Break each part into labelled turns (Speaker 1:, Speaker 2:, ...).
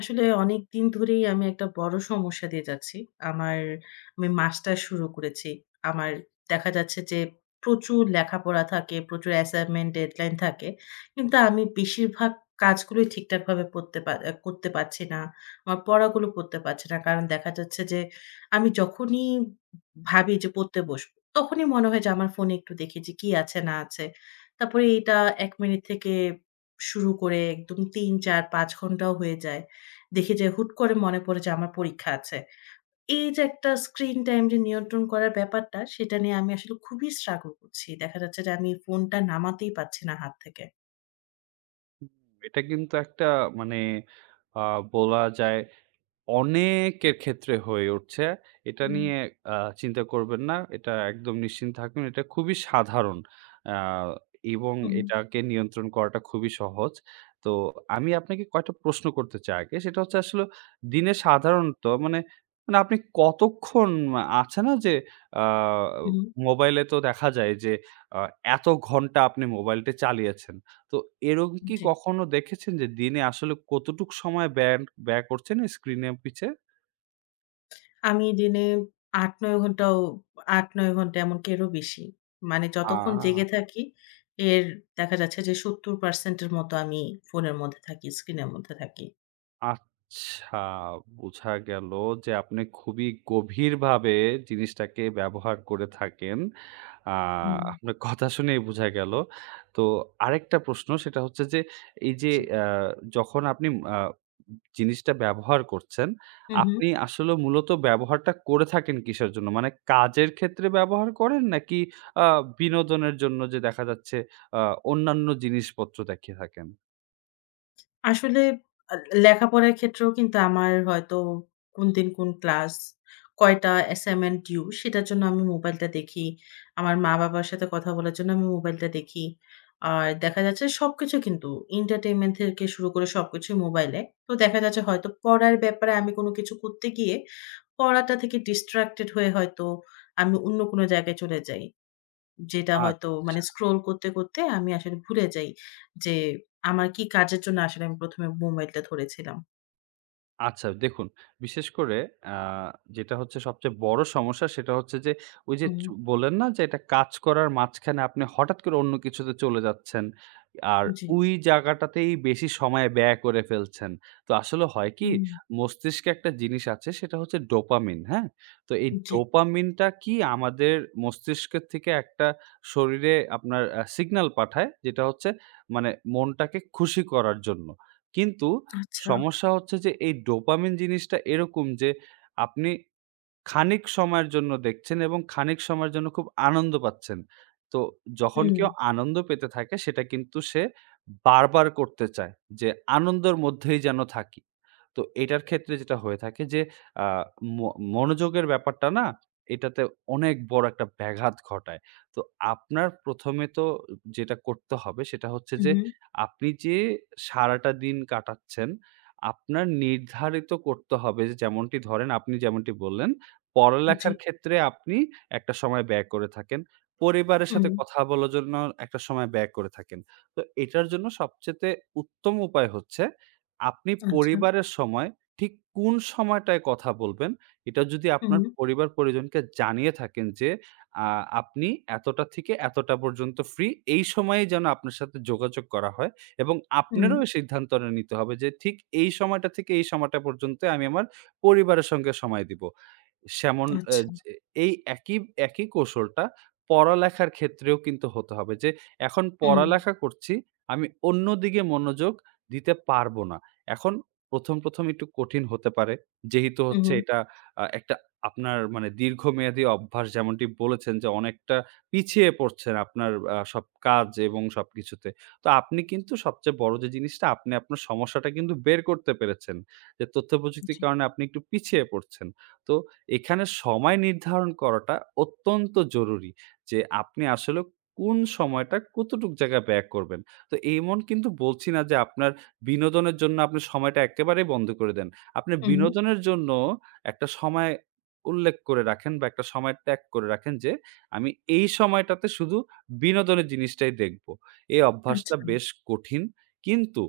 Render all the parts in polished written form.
Speaker 1: আসলে অনেকদিন ধরেই আমি একটা বড় সমস্যা দিয়ে যাচ্ছি। আমার আমি মাস্টার শুরু করেছি। আমার দেখা যাচ্ছে যে প্রচুর লেখাপড়া থাকে, প্রচুর অ্যাসাইনমেন্ট, ডেডলাইন থাকে। কিন্তু আমি বেশিরভাগ কাজগুলোই ঠিকঠাকভাবে পড়তে পা আ করতে পারছি না। আমার পড়াগুলো পড়তে পারছি না। কারণ দেখা যাচ্ছে যে আমি যখনই ভাবি যে পড়তে বসবো, তখনই মনে হয় যে আমার ফোনে একটু দেখি যে কি আছে না আছে। তারপরে এটা ১ মিনিট থেকে শুরু করে একদম ৩, ৪, ৫ ঘন্টাও হয়ে যায়। দেখি যে হুট করে মনে পড়ে যে আমার পরীক্ষা আছে। এই যে একটা স্ক্রিন টাইম যে নিয়ন্ত্রণ করার ব্যাপারটা, সেটা নিয়ে আমি আসলে খুবই struggle করছি। দেখা যাচ্ছে যে আমি ফোনটা নামাতেই পারছি না হাত থেকে।
Speaker 2: এটা কিন্তু একটা মানে আ বলা যায় অনেকের ক্ষেত্রে হয়ে উঠছে। এটা
Speaker 1: হুম,
Speaker 2: নিয়ে আ চিন্তা করবেন না। এটা একদম নিশ্চিন্ত থাকুন। এটা খুবই সাধারণ। আ এবং
Speaker 1: হুম,
Speaker 2: এটাকে নিয়ন্ত্রণ করাটা খুবই সহজ। তো আমি আপনাকে কয়েকটা প্রশ্ন করতে চাই আগে। সেটা হচ্ছে আসলে দিনে সাধারণত মানে আপনি কতক্ষণ আছে না যে আ
Speaker 1: হুম,
Speaker 2: মোবাইলে তো দেখা যায় যে আ এত ঘন্টা আপনি মোবাইলটা চালিয়েছেন। তো এরকম কি
Speaker 1: জি।
Speaker 2: কখনো দেখেছেন যে দিনে আসলে কতটুক সময় ব্যয় ব্যয় করছেন স্ক্রিনের পিছে?
Speaker 1: আমি দিনে ৮-৯ ঘন্টাও ৮-৯ ঘন্টা এমনকি এরও বেশি। মানে
Speaker 2: আ
Speaker 1: যতক্ষণ জেগে থাকি এর দেখা যাচ্ছে যে ৭০% এর মতো আমি ফোনের মধ্যে থাকি, স্ক্রিনের মধ্যে থাকি।
Speaker 2: আচ্ছা, বুঝা গেল যে আপনি খুবই গভীরভাবে জিনিসটাকে ব্যবহার করে থাকেন। আ
Speaker 1: হুম।
Speaker 2: আপনার কথা শুনেই বুঝা গেল। তো আরেকটা প্রশ্ন সেটা হচ্ছে যে এই যে
Speaker 1: জি।
Speaker 2: আ যখন আপনি আ জিনিসটা ব্যবহার করছেন,
Speaker 1: হু, হু।
Speaker 2: আপনি আসলে মূলত ব্যবহারটা করে থাকেন কিসের জন্য? মানে কাজের ক্ষেত্রে ব্যবহার করেন নাকি আ বিনোদনের জন্য যে দেখা যাচ্ছে আ অন্যান্য জিনিসপত্র দেখিয়ে থাকেন?
Speaker 1: আসলে আ লেখাপড়ার ক্ষেত্রেও কিন্তু আমার হয়তো কোনদিন কোন ক্লাস, কয়টা অ্যাসাইনমেন্ট ডিউ সেটার জন্য আমি মোবাইলটা দেখি। আমার মা-বাবার সাথে কথা বলার জন্য আমি মোবাইলটা দেখি। আর দেখা যাচ্ছে সবকিছু কিন্তু এন্টারটেইনমেন্ট থেকে শুরু করে সবকিছুই মোবাইলে। তো দেখা যাচ্ছে হয়তো পড়ার ব্যাপারে আমি কোন কিছু করতে গিয়ে পড়াটা থেকে ডিস্ট্রাক্টেড হয়ে হয়তো আমি অন্য কোন জায়গায় চলে যাই। যেটা হয়তো
Speaker 2: আচ্ছা।
Speaker 1: মানে স্ক্রল করতে, করতে আমি আসলে ভুলে যাই যে আমার কি কাজের জন্য আসলে আমি ১ম এ মোবাইলটা ধরেছিলাম।
Speaker 2: আচ্ছা দেখুন, বিশেষ করে আ যেটা হচ্ছে সবচেয়ে বড় সমস্যা সেটা হচ্ছে যে, ওই যে
Speaker 1: হুম,
Speaker 2: চু বললেন না যে এটা কাজ করার মাঝখানে আপনি হঠাৎ করে অন্য কিছুতে চলে যাচ্ছেন। আর
Speaker 1: জি,
Speaker 2: ওই জায়গাটাতেই বেশি সময় ব্যয় করে ফেলছেন। তো আসলে হয় কি
Speaker 1: হুম,
Speaker 2: মস্তিষ্কে একটা জিনিস আছে সেটা হচ্ছে ডোপামিন, হ্যাঁ? তো এই
Speaker 1: জি,
Speaker 2: ডোপামিনটা কি আমাদের মস্তিষ্কের থেকে একটা শরীরে আপনার সিগনাল পাঠায় যেটা হচ্ছে মানে মনটাকে খুশি করার জন্য। কিন্তু
Speaker 1: আচ্ছা।
Speaker 2: সমস্যা হচ্ছে যে এই ডোপামিন জিনিসটা এরকম যে আপনি খানিক সময়ের জন্য দেখছেন এবং খানিক সময়ের জন্য খুব আনন্দ পাচ্ছেন। তো যখন
Speaker 1: হুম,
Speaker 2: কেউ আনন্দ পেতে থাকে সেটা কিন্তু সে বারবার করতে চায় যে আনন্দের মধ্যেই যেন থাকি। তো এটার ক্ষেত্রে যেটা হয়ে থাকে যে আ ম মনোযোগের ব্যাপারটা না এটাতে অনেক বড় একটা ব্যাঘাত ঘটায়। তো আপনার ১ম এ তো যেটা করতে হবে সেটা হচ্ছে
Speaker 1: হু,
Speaker 2: যে
Speaker 1: হুম,
Speaker 2: আপনি যে সারাটা দিন কাটাচ্ছেন, আপনার নির্ধারিত করতে হবে যে যেমনটি ধরেন আপনি যেমনটি বললেন,
Speaker 1: জি।
Speaker 2: পড়ালেখার ক্ষেত্রে আপনি একটা সময় ব্যয় করে থাকেন। পরিবারের সাথে
Speaker 1: হুম,
Speaker 2: কথা বলার জন্য একটা সময় ব্যয় করে থাকেন। তো এটার জন্য সবচাইতে উত্তম উপায় হচ্ছে আপনি
Speaker 1: আচ্ছা,
Speaker 2: পরিবারের সময় ঠিক কোন সময়টায় কথা বলবেন, এটা যদি আপনার
Speaker 1: হুম,
Speaker 2: পরিবার-পরিজনকে জানিয়ে থাকেন যে, আ আপনি এতটা থেকে এতটা পর্যন্ত ফ্রি, এই সময়েই যেন আপনার সাথে যোগাযোগ করা হয় এবং
Speaker 1: হুম,
Speaker 2: আপনারও এই সিদ্ধান্তটা নিতে হবে যে, ঠিক এই সময়টা থেকে এই সময়টা পর্যন্ত আমি আমার পরিবারের সঙ্গে সময় দিব। সেমন অ্যা
Speaker 1: আচ্ছা।
Speaker 2: যে এই একই একই কৌশলটা পড়ালেখার ক্ষেত্রেও কিন্তু হতে হবে যে, এখন
Speaker 1: হুম,
Speaker 2: পড়ালেখা করছি, আমি অন্যদিকে মনোযোগ দিতে পারব না। এখন ১ম একটু কঠিন হতে পারে। যেহেতু
Speaker 1: হু,
Speaker 2: হচ্ছে
Speaker 1: হুম,
Speaker 2: এটা একটা আপনার মানে দীর্ঘমেয়াদী অভ্যাস যেমনটি বলেছেন যে, অনেকটা পিছিয়ে পড়ছেন আপনার সব কাজ এবং সবকিছুতে। তো আপনি কিন্তু সবচেয়ে বড় যে জিনিসটা আপনি আপনার সমস্যাটা কিন্তু বের করতে পেরেছেন। যে তথ্য প্রযুক্তির
Speaker 1: জি।
Speaker 2: কারণে আপনি একটু পিছিয়ে পড়ছেন। তো এখানে সময় নির্ধারণ করাটা অত্যন্ত জরুরি। যে আপনি আসলে কোন সময়টা কতটুক জায়গায় ব্যয় করবেন। তো এমন কিন্তু বলছি না যে আপনার বিনোদনের জন্য আপনি সময়টা একেবারেই বন্ধ করে দেন।
Speaker 1: হু,
Speaker 2: আপনি
Speaker 1: হুম,
Speaker 2: বিনোদনের জন্য একটা সময় উল্লেখ করে রাখেন বা একটা সময় ট্যাগ করে রাখেন যে, "আমি এই সময়টাতে শুধু বিনোদনের জিনিসটাই দেখব।" এই অভ্যাসটা
Speaker 1: আচ্ছা।
Speaker 2: বেশ কঠিন। কিন্তু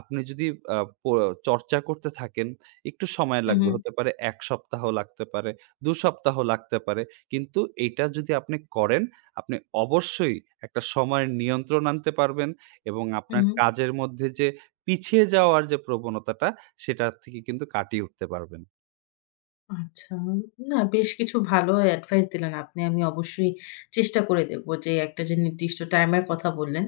Speaker 2: আপনি যদি আ প চর্চা করতে থাকেন একটু সময়
Speaker 1: হু, হুম, হু,
Speaker 2: লাগবে। হতে পারে ১ সপ্তাহ লাগতে পারে, ২ সপ্তাহ লাগতে পারে। কিন্তু এইটা যদি আপনি করেন, আপনি অবশ্যই একটা সময়ের নিয়ন্ত্রণ আনতে পারবেন এবং আপনার
Speaker 1: হুম।
Speaker 2: কাজের মধ্যে যে পিছিয়ে যাওয়ার যে প্রবণতাটা, সেটার থেকে কিন্তু কাটিয়ে উঠতে পারবেন।
Speaker 1: আচ্ছা। না, বেশ কিছু ভালো অ্যাডভাইস দিলেন আপনি। আমি অবশ্যই চেষ্টা করে দেখবো যে একটা যে নির্দিষ্ট টাইমের কথা বললেন,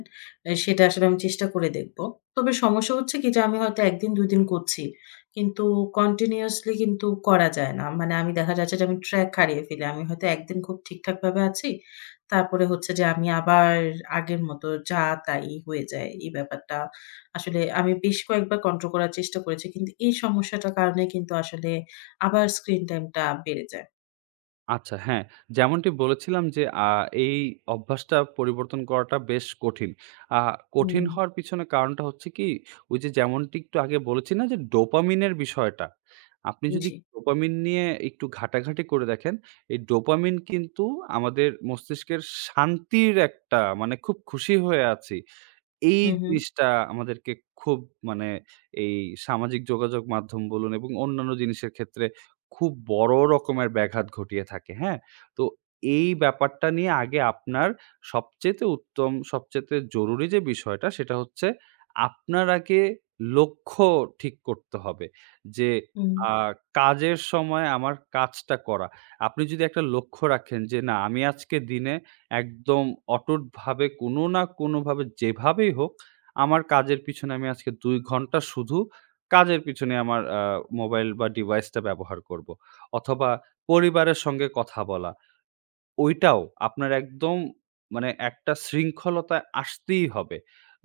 Speaker 1: সেটা আসলে আমি চেষ্টা করে দেখবো। তবে সমস্যা হচ্ছে কি যে আমি হয়তো ১ দিন ২ দিন করছি। কিন্তু কন্টিনিউয়াসলি কিন্তু করা যায় না। মানে আমি দেখা যাচ্ছে যে আমি ট্র্যাক হারিয়ে ফেলি। আমি হয়তো একদিন খুব ঠিকঠাকভাবে আছি। তারপরে হচ্ছে যে আমি আবার আগের মতো যা তাই হয়ে যায়। এই ব্যাপারটা আসলে আমি বেশ কয়েকবার কন্ট্রোল করার চেষ্টা করেছি। কিন্তু এই সমস্যাটার কারণে কিন্তু আসলে আবার স্ক্রিন টাইমটা বেড়ে যায়।
Speaker 2: আচ্ছা হ্যাঁ, যেমনটি বলেছিলাম যে এই অভ্যাসটা পরিবর্তন করাটা বেশ কঠিন। আ কঠিন
Speaker 1: হুম,
Speaker 2: হওয়ার পিছনে কারণটা হচ্ছে কি, ওই যে যেমনটি একটু আগে বলেছি না যে ডোপামিনের বিষয়টা। আপনি যদি
Speaker 1: জি।
Speaker 2: ডোপামিন নিয়ে একটু ঘাটাঘাটি করে দেখেন, এই ডোপামিন কিন্তু আমাদের মস্তিষ্কের শান্তির একটা মানে খুব খুশি হয়ে আছি এই
Speaker 1: হু, হু।
Speaker 2: জিনিসটা আমাদেরকে খুব মানে এই সামাজিক যোগাযোগ মাধ্যম বলুন এবং অন্যান্য জিনিসের ক্ষেত্রে খুব বড় রকমের ব্যাঘাত ঘটিয়ে থাকে, হ্যাঁ? তো এই ব্যাপারটা নিয়ে আগে আপনার সবচাইতে উত্তম, সবচাইতে জরুরি যে বিষয়টা সেটা হচ্ছে আপনার আগে লক্ষ্য ঠিক করতে হবে। যে
Speaker 1: হুম,
Speaker 2: আ কাজের সময় আমার কাজটা করা। আপনি যদি একটা লক্ষ্য রাখেন যে না আমি আজকে দিনে একদম অটুটভাবে কোনো না কোনোভাবে যেভাবেই হোক আমার কাজের পিছনে আমি আজকে ২ ঘন্টা শুধু কাজের পিছনে আমার মোবাইল বা ডিভাইসটা ব্যবহার করব। অথবা পরিবারের সঙ্গে কথা বলা। ওইটাও আপনার একদম মানে একটা শৃঙ্খলতায় আসতেই হবে।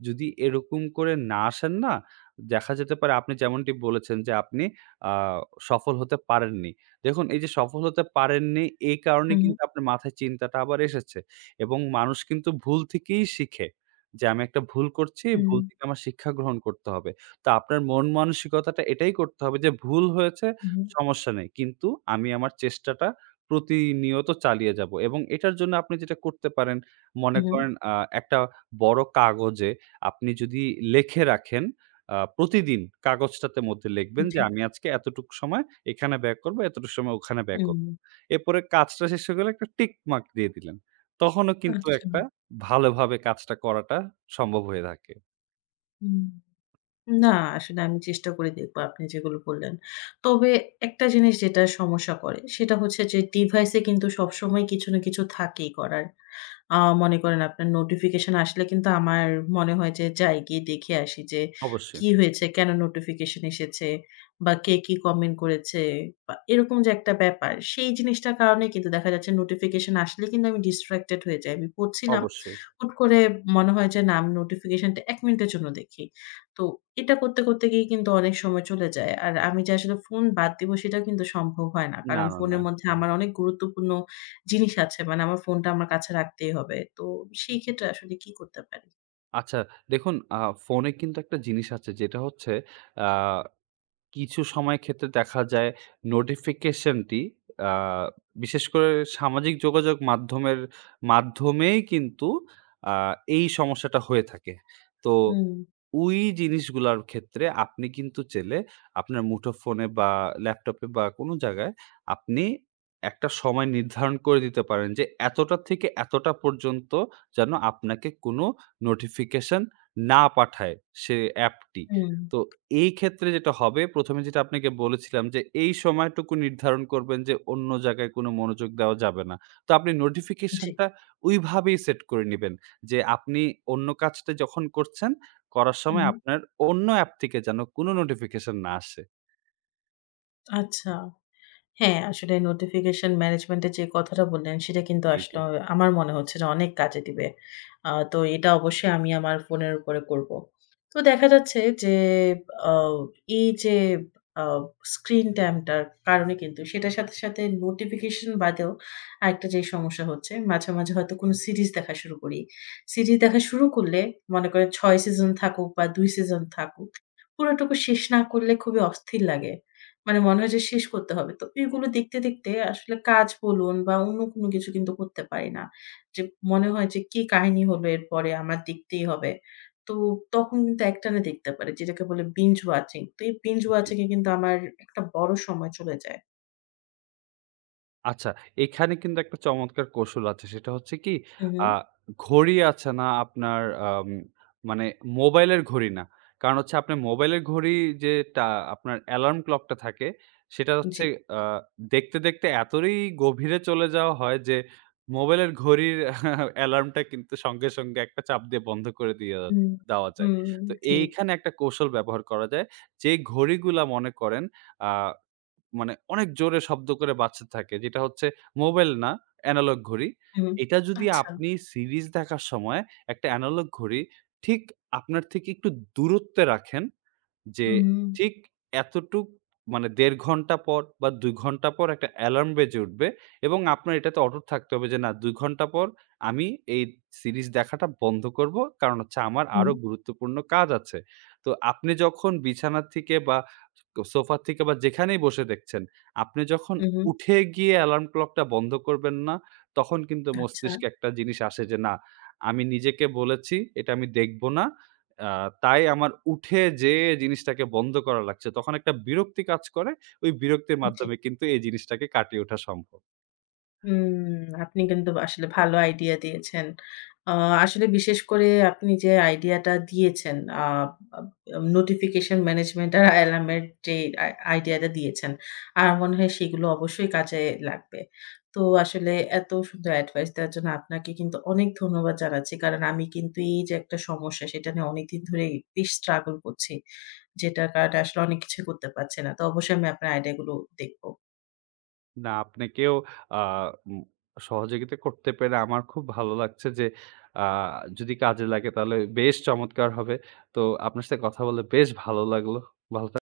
Speaker 2: যদি এরকম করে না আসেন না, দেখা যেতে পারে আপনি যেমনটি বলেছেন যে আপনি আ সফল হতে পারেননি। দেখুন এই যে সফল হতে পারেননি এই কারণে
Speaker 1: হুম,
Speaker 2: কিন্তু আপনার মাথায় চিন্তাটা আবার এসেছে এবং মানুষ কিন্তু ভুল থেকেই শিখে। যে আমি একটা ভুল করছি,
Speaker 1: হুম,
Speaker 2: ভুল থেকে আমার শিক্ষা গ্রহণ করতে হবে। তো আপনার মন মানসিকতাটা এটাই করতে হবে যে ভুল হয়েছে
Speaker 1: হুম,
Speaker 2: সমস্যা নেই। কিন্তু আমি আমার চেষ্টাটা প্রতিনিয়ত চালিয়ে যাব এবং এটার জন্য আপনি যেটা করতে পারেন, মনে
Speaker 1: হুম, হুম,
Speaker 2: করেন একটা বড় কাগজে আপনি যদি লেখে রাখেন, প্রতিদিন কাগজটাতে মধ্যে লিখবেন যে,
Speaker 1: জি,
Speaker 2: "আমি আজকে এতটুক সময় এখানে ব্যয় করব, এতটুক সময় ওখানে ব্যয় করব।"
Speaker 1: হুম,
Speaker 2: এরপরে কাজটা শেষ হয়ে গেলে একটা টিক মার্ক দিয়ে দিলেন। তখনও কিন্তু
Speaker 1: আচ্ছা,
Speaker 2: একটা ভালোভাবে কাজটা করাটা সম্ভব হয়ে থাকে।
Speaker 1: হুম। না, আসলে আমি চেষ্টা করে দেখব আপনি যেগুলো বললেন। তবে একটা জিনিস যেটা সমস্যা করে সেটা হচ্ছে যে ডিভাইসে কিন্তু সবসময় কিছু না কিছু থাকেই করার। আ মনে করেন আপনার নোটিফিকেশন আসলে কিন্তু আমার মনে হয় যে যাই গিয়ে দেখে আসি যে
Speaker 2: অবশ্যই,
Speaker 1: কি হয়েছে, কেন নোটিফিকেশন এসেছে বা কে কি কমেন্ট করেছে বা এরকম যে একটা ব্যাপার সেই জিনিসটার কারণে কিন্তু দেখা যাচ্ছে নোটিফিকেশন আসলে কিন্তু আমি ডিস্ট্রাক্টেড হয়ে যাই। আমি পড়ছিলাম,
Speaker 2: অবশ্যই।
Speaker 1: হুট করে মনে হয় যে না আমি নোটিফিকেশনটা ১ মিনিটের জন্য দেখি। তো এটা করতে, করতে গিয়ে কিন্তু অনেক সময় চলে যায়। আর আমি যে আসলে ফোন বাদ দিব সেটাও কিন্তু সম্ভব হয় না।
Speaker 2: না,
Speaker 1: কারণ
Speaker 2: না, না।
Speaker 1: ফোনের মধ্যে
Speaker 2: সম্ভব
Speaker 1: আমার
Speaker 2: না।
Speaker 1: অনেক গুরুত্বপূর্ণ জিনিস আছে। মানে আমার ফোনটা আমার কাছে রাখতেই হবে। তো সেই ক্ষেত্রে আসলে কি করতে পারি?
Speaker 2: আচ্ছা দেখুন ফোনে কিন্তু একটা জিনিস আছে যেটা হচ্ছে আ কিছু সময় ক্ষেত্রে দেখা যায় নোটিফিকেশনটি আ বিশেষ করে সামাজিক যোগাযোগ মাধ্যমের মাধ্যমেই কিন্তু আ এই সমস্যাটা হয়ে থাকে। তো
Speaker 1: হুম,
Speaker 2: ওই জিনিসগুলার ক্ষেত্রে আপনি কিন্তু চাইলে আপনার মুঠোফোনে বা ল্যাপটপে বা কোনো জায়গায় আপনি একটা সময় নির্ধারণ করে দিতে পারেন যে এতটা থেকে এতটা পর্যন্ত যেন আপনাকে কোনো নোটিফিকেশন না পাঠায় সে অ্যাপটি।
Speaker 1: হুম,
Speaker 2: তো এই ক্ষেত্রে যেটা হবে, ১ম এ যেটা আপনাকে বলেছিলাম যে, এই সময়টুকু নির্ধারণ করবেন যে, অন্য জায়গায় কোনো মনোযোগ দেওয়া যাবে না। তো আপনি
Speaker 1: জি।
Speaker 2: নোটিফিকেশনটা ওইভাবেই সেট করে নিবেন যে, আপনি অন্য কাজটা যখন করছেন, করার
Speaker 1: হু,
Speaker 2: সময়
Speaker 1: হু।
Speaker 2: আপনার অন্য অ্যাপ থেকে যেন কোনো নোটিফিকেশন না আসে।
Speaker 1: আচ্ছা। হ্যাঁ, আসলে নোটিফিকেশন ম্যানেজমেন্ট এর যে কথাটা বললেন, সেটা কিন্তু
Speaker 2: জি।
Speaker 1: আসলে আমার মনে হচ্ছে যে অনেক কাজে দিবে। তো এটা অবশ্যই আমি আমার ফোনের উপরে করব। তো দেখা যাচ্ছে যে আ এই যে আ স্ক্রিন টাইম টার কারণে কিন্তু সেটার সাথে, সাথে নোটিফিকেশন বাদেও আরেকটা যে সমস্যা হচ্ছে, মাঝে, মাঝে হয়তো কোনো সিরিজ দেখা শুরু করি। সিরিজ দেখা শুরু করলে মনে করেন ৬ সিজন থাকুক বা ২ সিজন থাকুক, পুরোটুকু শেষ না করলে খুবই অস্থির লাগে। মানে মনে হয় যে শেষ করতে হবে। তো এগুলো দেখতে, দেখতে আসলে কাজ বলুন বা অন্য কোনো কিছু কিন্তু করতে পারি না। যে মনে হয় যে কি কাহিনী হলো এরপরে আমার দেখতেই হবে। তো তখন কিন্তু একটানা দেখতে পারি যেটাকে বলে বিঞ্জ ওয়াচিং। তো এই বিঞ্জ ওয়াচিং এ কিন্তু আমার একটা বড় সময় চলে যায়।
Speaker 2: আচ্ছা, এখানে কিন্তু একটা চমৎকার কৌশল আছে। সেটা হচ্ছে কি,
Speaker 1: হুম, হুম।
Speaker 2: আ ঘড়ি আছে না আপনার আম মানে মোবাইলের ঘড়ি না। কারণ হচ্ছে আপনার মোবাইলের ঘড়ি যেটা আপনার অ্যালার্ম ক্লকটা থাকে, সেটা হচ্ছে
Speaker 1: জি।
Speaker 2: আ দেখতে, দেখতে এতই গভীরে চলে যাওয়া হয় যে, মোবাইলের ঘড়ির অ্যালার্মটা কিন্তু সঙ্গে একটা চাপ দিয়ে বন্ধ করে দিয়ে
Speaker 1: হুম,
Speaker 2: দেওয়া যায়।
Speaker 1: হুম,
Speaker 2: তো
Speaker 1: ঠিক।
Speaker 2: এইখানে একটা কৌশল ব্যবহার করা যায়। যে ঘড়িগুলা মনে করেন আ মানে অনেক জোরে শব্দ করে বাজতে থাকে। যেটা হচ্ছে মোবাইল না, এনালগ ঘড়ি।
Speaker 1: হুম।
Speaker 2: এটা যদি
Speaker 1: আচ্ছা।
Speaker 2: আপনি সিরিজ দেখার সময় একটা এনালগ ঘড়ি ঠিক আপনার থেকে একটু দূরত্বে রাখেন, যে
Speaker 1: হুম,
Speaker 2: ঠিক এতটুক মানে ১.৫ ঘন্টা পর বা ২ ঘন্টা পর একটা অ্যালার্ম বেজে উঠবে এবং আপনার এটাতে অটুট থাকতে হবে যে না ২ ঘন্টা পর আমি এই সিরিজ দেখাটা বন্ধ করব। কারণ হচ্ছে আমার
Speaker 1: হুম,
Speaker 2: আরো গুরুত্বপূর্ণ কাজ আছে। তো আপনি যখন বিছানা থেকে বা সোফা থেকে বা যেখানেই বসে দেখছেন, আপনি যখন
Speaker 1: হুম, হুম।
Speaker 2: উঠে গিয়ে অ্যালার্ম ক্লকটা বন্ধ করবেন না, তখন কিন্তু
Speaker 1: আচ্ছা।
Speaker 2: মস্তিষ্কে একটা জিনিস আসে যে না আমি নিজেকে বলেছি এটা আমি দেখব না। আ তাই আমার উঠে যেয়ে জিনিসটাকে বন্ধ করা লাগছে। তখন একটা বিরক্তি কাজ করে। ওই বিরক্তির
Speaker 1: জি।
Speaker 2: মাধ্যমে কিন্তু এই জিনিসটাকে কাটিয়ে ওঠা সম্ভব।
Speaker 1: হুম, আপনি কিন্তু আসলে ভালো আইডিয়া দিয়েছেন। আ আসলে বিশেষ করে আপনি যে আইডিয়াটা দিয়েছেন, আ আব নোটিফিকেশন ম্যানেজমেন্ট আর অ্যালার্ম এর যে আইডিয়াটা দিয়েছেন, আমার মনে হয় সেগুলো অবশ্যই কাজে লাগবে। তো আসলে এত সুন্দর অ্যাডভাইস দেওয়ার জন্য আপনাকে কিন্তু অনেক ধন্যবাদ জানাচ্ছি। কারণ আমি কিন্তু এই যে একটা সমস্যা, সেটা নিয়ে অনেকদিন ধরেই বেশ স্ট্রাগল করছি। যেটার কারণে আসলে অনেক কিছুই করতে পারছি না। তো অবশ্যই আমি আপনার আইডিয়াগুলো দেখব।
Speaker 2: না আপনাকেও আ উম সহযোগিতা করতে পেরে আমার খুব ভালো লাগছে যে আ যদি কাজে লাগে তাহলে বেশ চমৎকার হবে। তো আপনার সাথে কথা বলে বেশ ভালো লাগলো। ভালো থাকবেন।